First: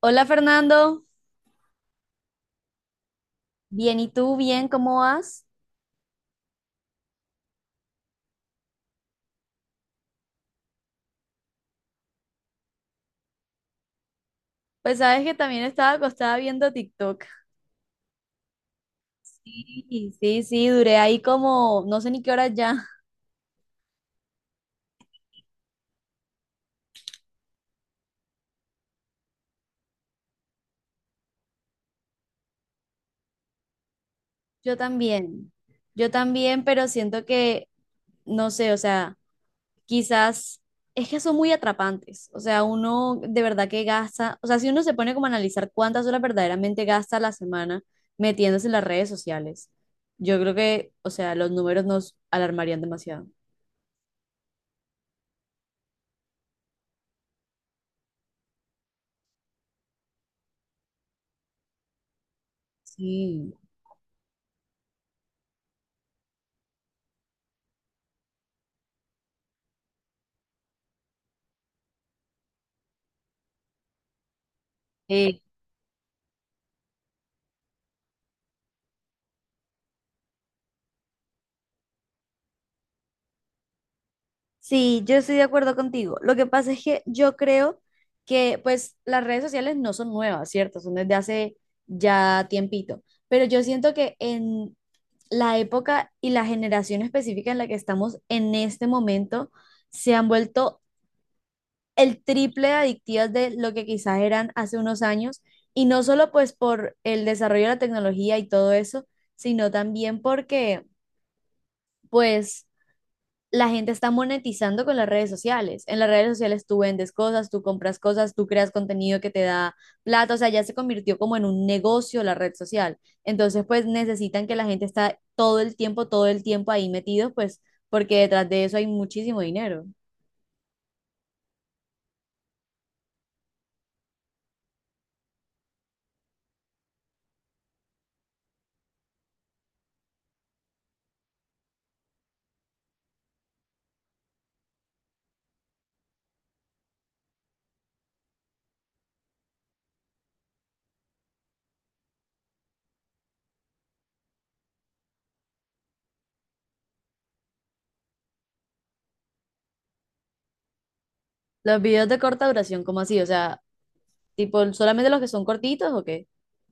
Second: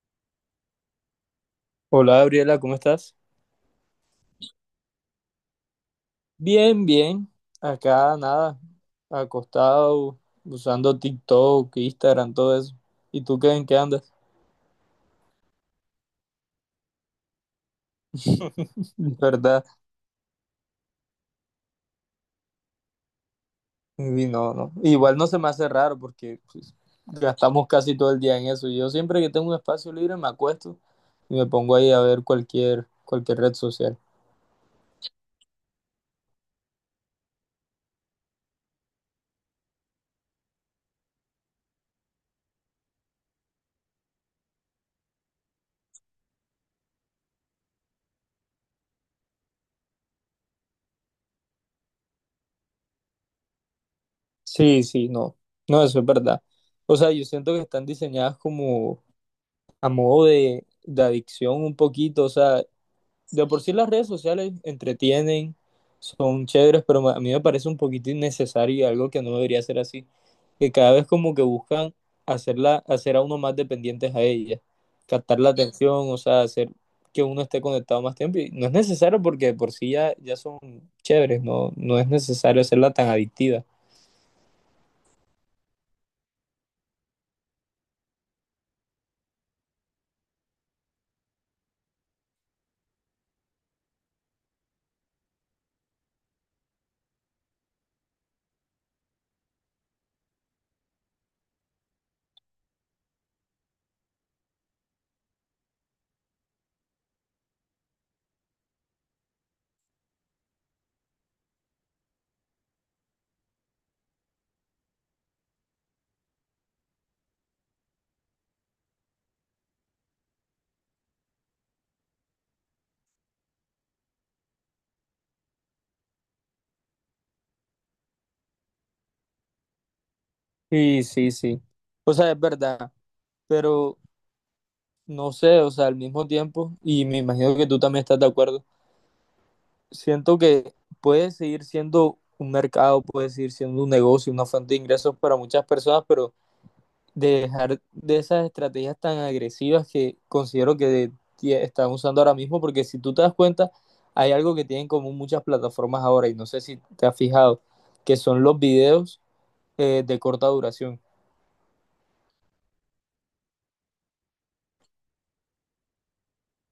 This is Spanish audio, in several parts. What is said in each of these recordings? Hola Fernando, Hola Gabriela, ¿cómo estás? bien, ¿y tú? Bien, ¿cómo vas? Bien, bien. Acá nada, acostado, usando TikTok, Instagram, todo eso. ¿Y tú qué en qué andas? Pues sabes que también estaba acostada viendo TikTok. ¿Verdad? Sí, sí, sí, duré ahí como, no sé ni qué hora ya. Y no, no. Igual no se me hace raro porque pues, gastamos casi todo el día en eso. Yo siempre que tengo un espacio libre me acuesto y me pongo ahí a ver cualquier red social. Yo también, yo también, pero siento que, no sé, o sea, quizás es que son muy atrapantes. O sea, uno de verdad que gasta, o sea, si uno se pone como a analizar cuántas horas verdaderamente gasta a la semana metiéndose en las redes sociales, yo creo que, o sea, los números nos alarmarían demasiado. Sí, sí, no. No, eso es verdad. O sea, yo siento que están diseñadas como a modo de adicción un poquito. O sea, de Sí. por sí las redes sociales entretienen, son chéveres, pero a mí me parece un poquito innecesario y algo que no debería ser así, que cada vez como que buscan hacerla, hacer a uno más dependientes a ella, captar Eh, la atención, o sea, hacer que uno esté conectado más tiempo. Y no es necesario porque de por sí ya, ya son chéveres, no, no es necesario hacerla tan adictiva. Sí, yo estoy de acuerdo contigo. Lo que pasa es que yo creo que pues las redes sociales no son nuevas, ¿cierto? Son desde hace ya tiempito. Pero yo siento que en la época y la generación específica en la que estamos en este momento se han vuelto el triple de adictivas de lo que quizás eran hace unos años. Y no solo pues por el desarrollo de la tecnología y todo eso, sino también porque pues la gente está monetizando con las redes sociales. En las redes sociales tú vendes cosas, tú compras cosas, tú creas contenido que te da plata, o sea, ya se convirtió como en un negocio la red social. Entonces, pues necesitan que la gente está todo el tiempo ahí metidos, pues porque detrás de eso hay muchísimo dinero. Sí, sí, sí. O sea, es verdad, pero no sé, o sea, al mismo tiempo, y me imagino que tú también estás de acuerdo, siento que puede seguir siendo un mercado, puede seguir siendo un negocio, una fuente de ingresos para muchas personas, pero dejar de esas estrategias tan agresivas que considero que están usando ahora mismo, porque si tú te das cuenta, hay algo que tienen en común muchas plataformas ahora, y no sé si te has fijado, que son los videos de corta duración. Los videos de corta duración, ¿cómo así? O sea, tipo, ¿solamente los que son cortitos o qué?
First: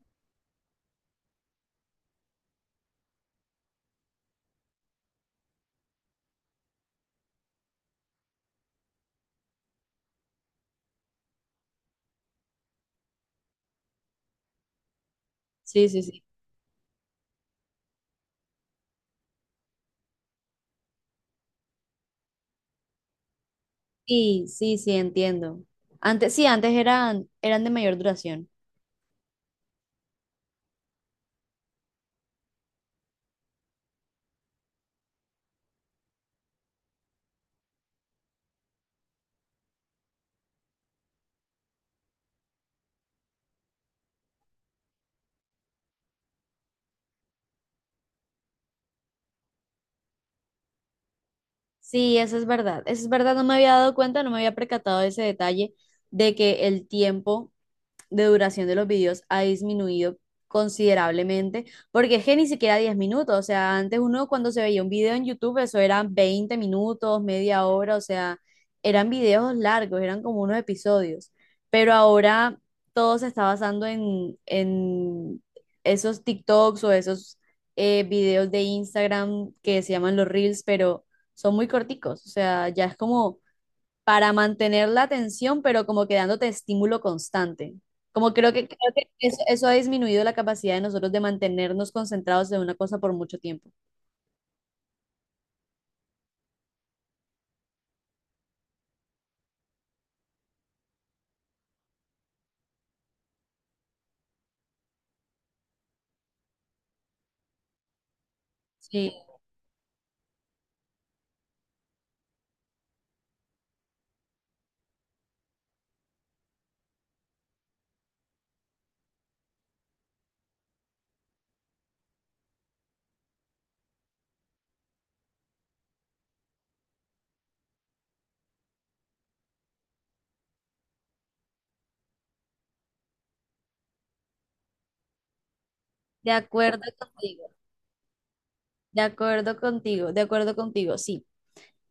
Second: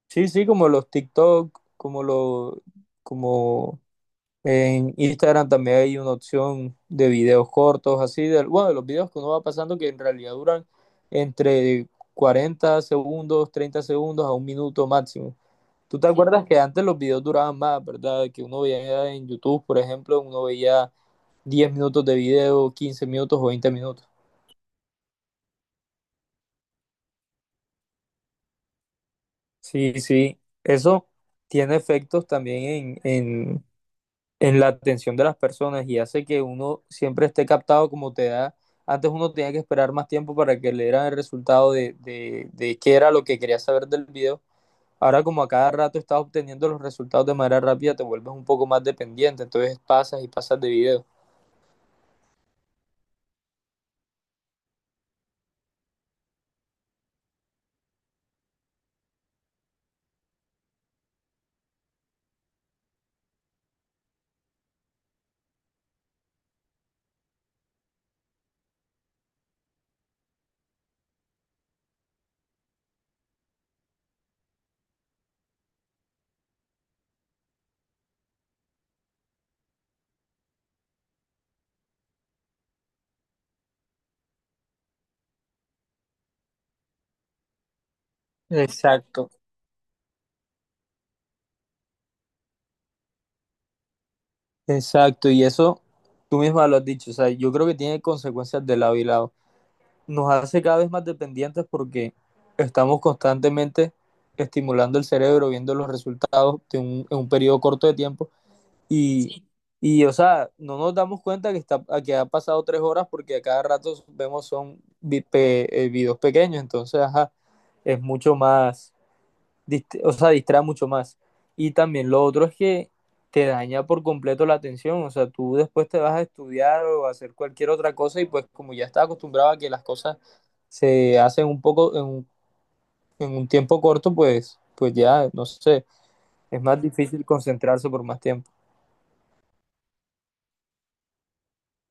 Sí, sí, como los TikTok, como los, como en Instagram también hay una opción de videos cortos, así de, bueno, de los videos que uno va pasando que en realidad duran entre 40 segundos, 30 segundos a un minuto máximo. Sí, ¿Tú sí, te sí. acuerdas que antes los videos duraban más, verdad? Que uno veía en YouTube, por ejemplo, uno veía 10 minutos de video, 15 minutos o 20 minutos. Sí, sí, sí, entiendo. Antes, sí, antes eran de mayor duración. Sí, sí, eso tiene efectos también en la atención de las personas y hace que uno siempre esté captado como te da. Antes uno tenía que esperar más tiempo para que le dieran el resultado de qué era lo que quería saber del video. Ahora como a cada rato estás obteniendo los resultados de manera rápida, te vuelves un poco más dependiente, entonces pasas y pasas de video. Sí, eso es verdad. Eso es verdad, no me había dado cuenta, no me había percatado de ese detalle de que el tiempo de duración de los videos ha disminuido considerablemente, porque es que ni siquiera 10 minutos, o sea, antes uno cuando se veía un video en YouTube, eso eran 20 minutos, media hora, o sea, eran videos largos, eran como unos episodios, pero ahora todo se está basando en esos TikToks o esos videos de Instagram que se llaman los Reels, pero son muy corticos, o sea, ya es como para mantener la atención, pero como que dándote estímulo constante. Como creo que Exacto. eso ha disminuido la capacidad de nosotros de mantenernos concentrados en una cosa por mucho tiempo. Exacto, y eso tú misma lo has dicho, o sea, yo creo que tiene consecuencias de lado y lado. Nos hace cada vez más dependientes porque estamos constantemente estimulando el cerebro, viendo los resultados de en un periodo corto de tiempo Sí, y, sí. Y, o sea, no nos damos cuenta que, que ha pasado 3 horas porque a cada rato vemos son videos pequeños, entonces, ajá, es mucho más, o sea, distrae mucho más. Y también lo otro es que te daña por completo la atención, o sea, tú después te vas a estudiar o a hacer cualquier otra cosa y pues como ya estás acostumbrado a que las cosas se hace en un poco, en un tiempo corto, pues, ya, no sé, de es acuerdo más difícil contigo, concentrarse por más tiempo. de acuerdo contigo, de acuerdo contigo, sí.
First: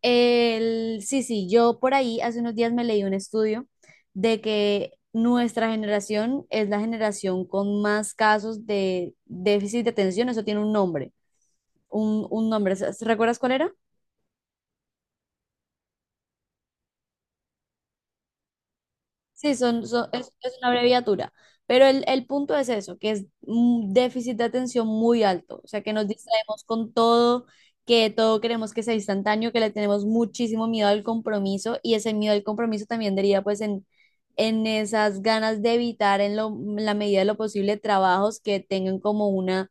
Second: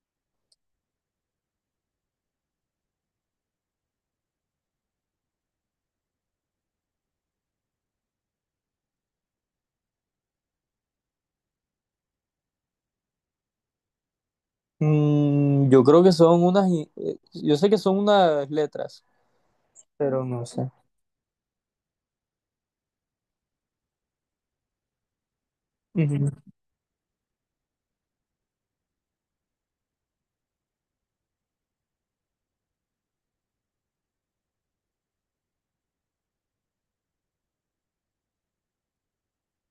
Sí, sí, yo por ahí hace unos días me leí un estudio de que nuestra generación es la generación con más casos de déficit de atención, eso tiene un nombre, un nombre, ¿sabes? ¿Recuerdas cuál era? Mm, yo creo que son unas, yo sé que son unas letras, Sí, pero no es una sé. abreviatura, pero el punto es eso, que es un déficit de atención muy alto, o sea, que nos Ujú. distraemos con todo, que todo queremos que sea instantáneo, que le tenemos muchísimo miedo al compromiso y ese miedo al compromiso también deriva pues en esas ganas de evitar en la medida de lo posible trabajos que tengan como una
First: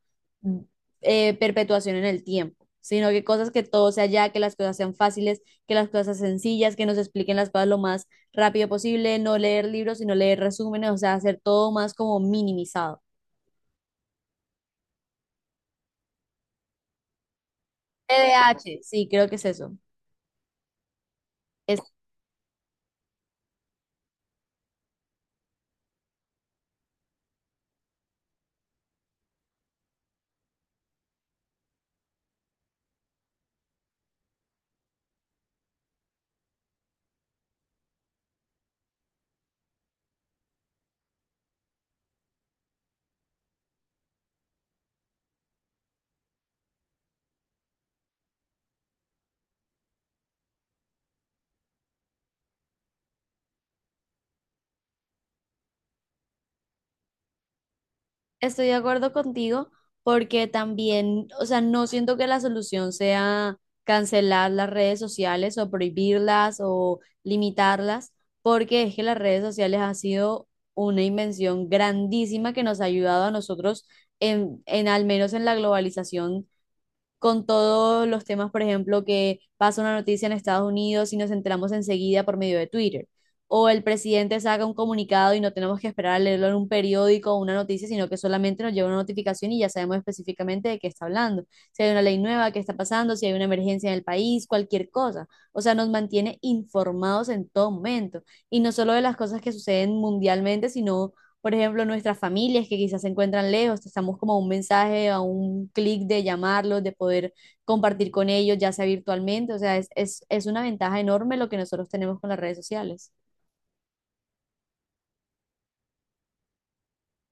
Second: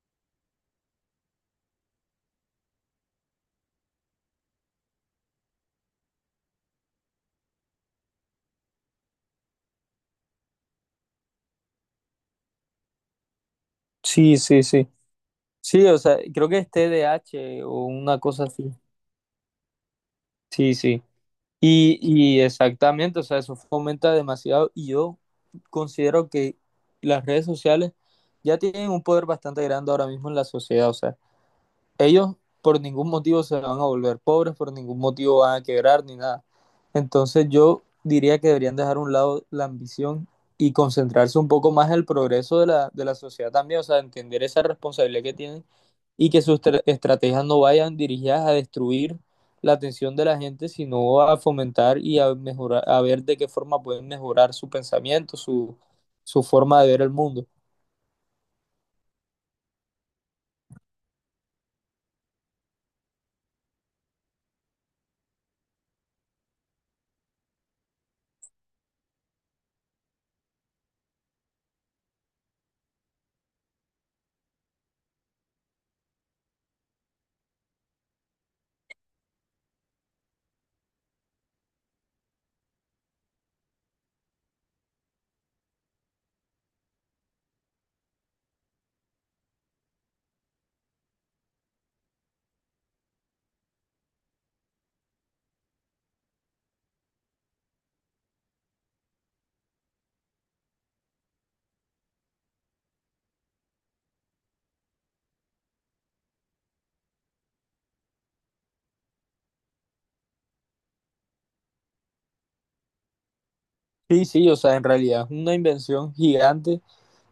perpetuación en el tiempo, sino que cosas que todo sea ya, que las cosas sean fáciles, que las cosas sean sencillas, que nos expliquen las cosas lo más rápido posible, no leer libros, sino leer resúmenes, o sea, hacer todo más como minimizado. Sí, sí, sí. Sí, o sea, creo que es TDAH o una cosa así. TDAH. Sí, creo que es eso. Sí, sí. Es- Y exactamente, o sea, eso fomenta demasiado y yo considero que las redes sociales ya tienen un poder bastante grande ahora mismo en la sociedad, o sea, ellos por ningún motivo se van a volver pobres, por ningún motivo van a quebrar ni nada. Entonces yo diría que deberían dejar a un lado la ambición y concentrarse un poco más en el progreso de la sociedad también, o sea, entender esa responsabilidad que tienen y que sus estrategias no vayan dirigidas a destruir la atención de la gente, sino a fomentar y a mejorar, a ver de qué forma pueden mejorar su pensamiento, su forma de ver el mundo. Estoy de acuerdo contigo porque también, o sea, no siento que la solución sea cancelar las redes sociales o prohibirlas o limitarlas, porque es que las redes sociales han sido una invención grandísima que nos ha ayudado a nosotros en al menos en la globalización con todos los temas, por ejemplo, que pasa una noticia en Estados Unidos y nos enteramos enseguida por medio de Twitter. O el presidente saca un comunicado y no tenemos que esperar a leerlo en un periódico o una noticia, sino que solamente nos llega una notificación y ya sabemos específicamente de qué está hablando. Si hay una ley nueva, qué está pasando, si hay una emergencia en el país, cualquier cosa. O sea, nos mantiene informados en todo momento. Y no solo de las cosas que suceden mundialmente, sino por ejemplo, nuestras familias que quizás se encuentran lejos, estamos como a un mensaje, a un clic de llamarlos, de poder compartir con ellos, ya sea virtualmente, o sea, es una ventaja enorme lo que nosotros tenemos con las redes sociales. Sí, sí, o sea, en realidad es una invención gigante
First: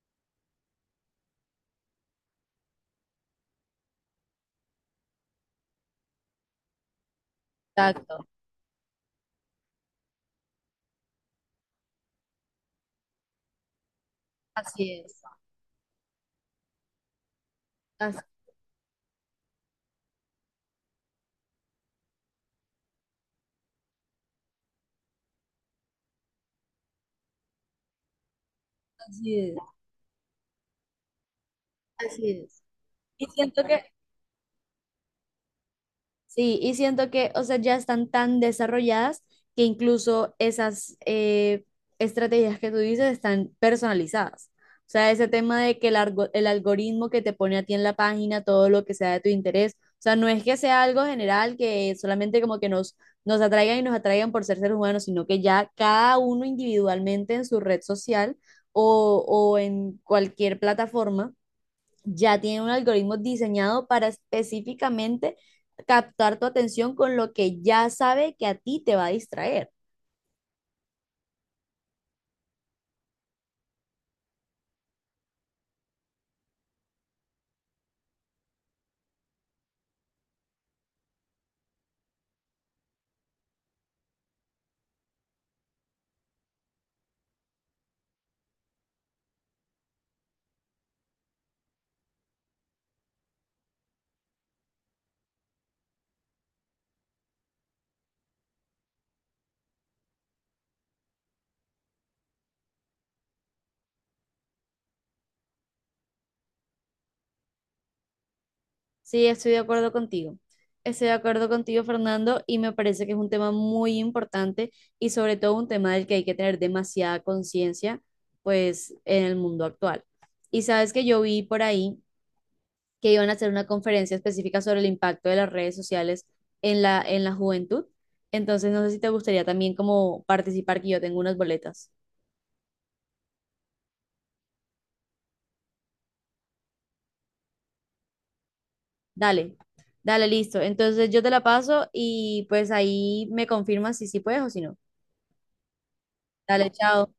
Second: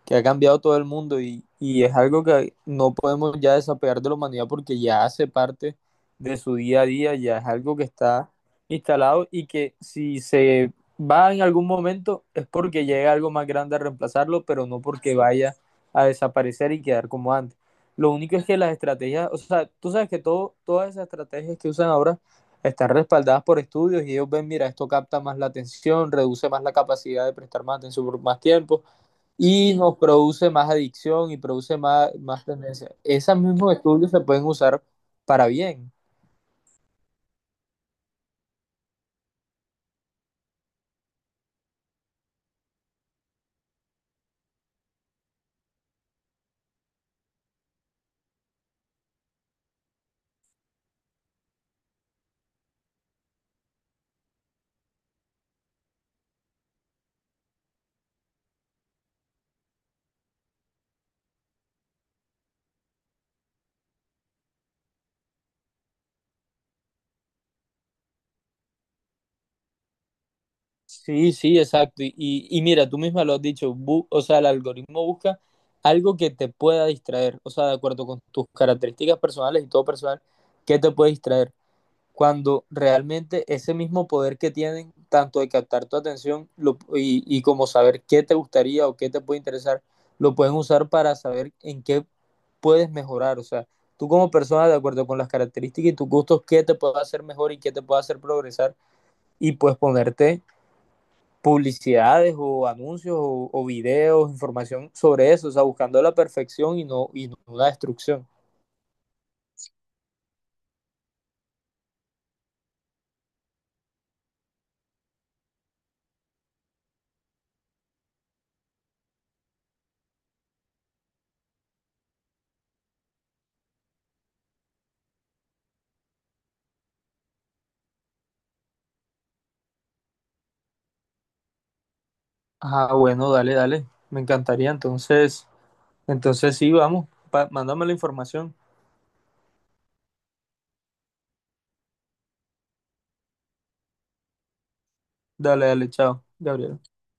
que ha cambiado todo el mundo y es algo que no podemos ya desapegar de la humanidad porque ya hace parte de su día a día, ya es algo que Exacto, está instalado y que si se va en algún momento es porque llega algo más grande a reemplazarlo, pero no así porque es, vaya a desaparecer y quedar como antes. Lo as- único es que las estrategias, o sea, tú sabes que todas esas estrategias que usan ahora están respaldadas por estudios y ellos ven, mira, esto capta más la atención, reduce más la capacidad de prestar más atención por más tiempo, así es. y nos produce más adicción y produce más, Así más es. tendencia. Y Esos siento mismos que estudios se pueden usar para bien. sí, y siento que, o sea, ya están tan desarrolladas que incluso esas estrategias que tú dices están personalizadas. O sea, ese tema de que el algoritmo que te pone a ti en la página, todo lo que sea de tu interés, o sea, no es que sea algo general que solamente como que nos, nos atraigan y nos atraigan por ser seres humanos, sino que ya cada uno individualmente en su red social o en cualquier plataforma ya tienen un algoritmo diseñado para específicamente captar tu atención con lo que ya sabe que a ti te va a distraer. Sí, sí, exacto. Y mira, tú misma lo has dicho, o sea, el algoritmo busca algo que te pueda distraer, o sea, de acuerdo con tus características personales y todo personal, que te puede distraer. Cuando realmente ese mismo poder que tienen, tanto de captar tu atención como saber qué te gustaría o qué te puede interesar, lo pueden usar para saber en qué puedes mejorar. O sea, tú como persona, de acuerdo con las características y tus gustos, qué te puede hacer mejor y qué te puede hacer progresar y pues ponerte publicidades o anuncios o videos, información sobre eso, o sea, buscando la perfección y no la destrucción. Sí, estoy de acuerdo contigo. Estoy de acuerdo contigo, Fernando, y me parece que es un tema muy importante y sobre todo un tema del que hay que tener demasiada conciencia, pues, en el mundo actual. Y sabes que yo vi por ahí que iban a hacer una conferencia específica sobre el impacto de las redes sociales en la juventud. Entonces, no sé si te gustaría también como participar, que yo tengo unas boletas. Ah, bueno, dale, dale. Me encantaría entonces sí, vamos, mándame la información. Dale, dale, listo. Entonces, yo te la paso y pues ahí me confirmas si sí puedes o si no. Dale, dale, chao, Dale, Gabriel. chao.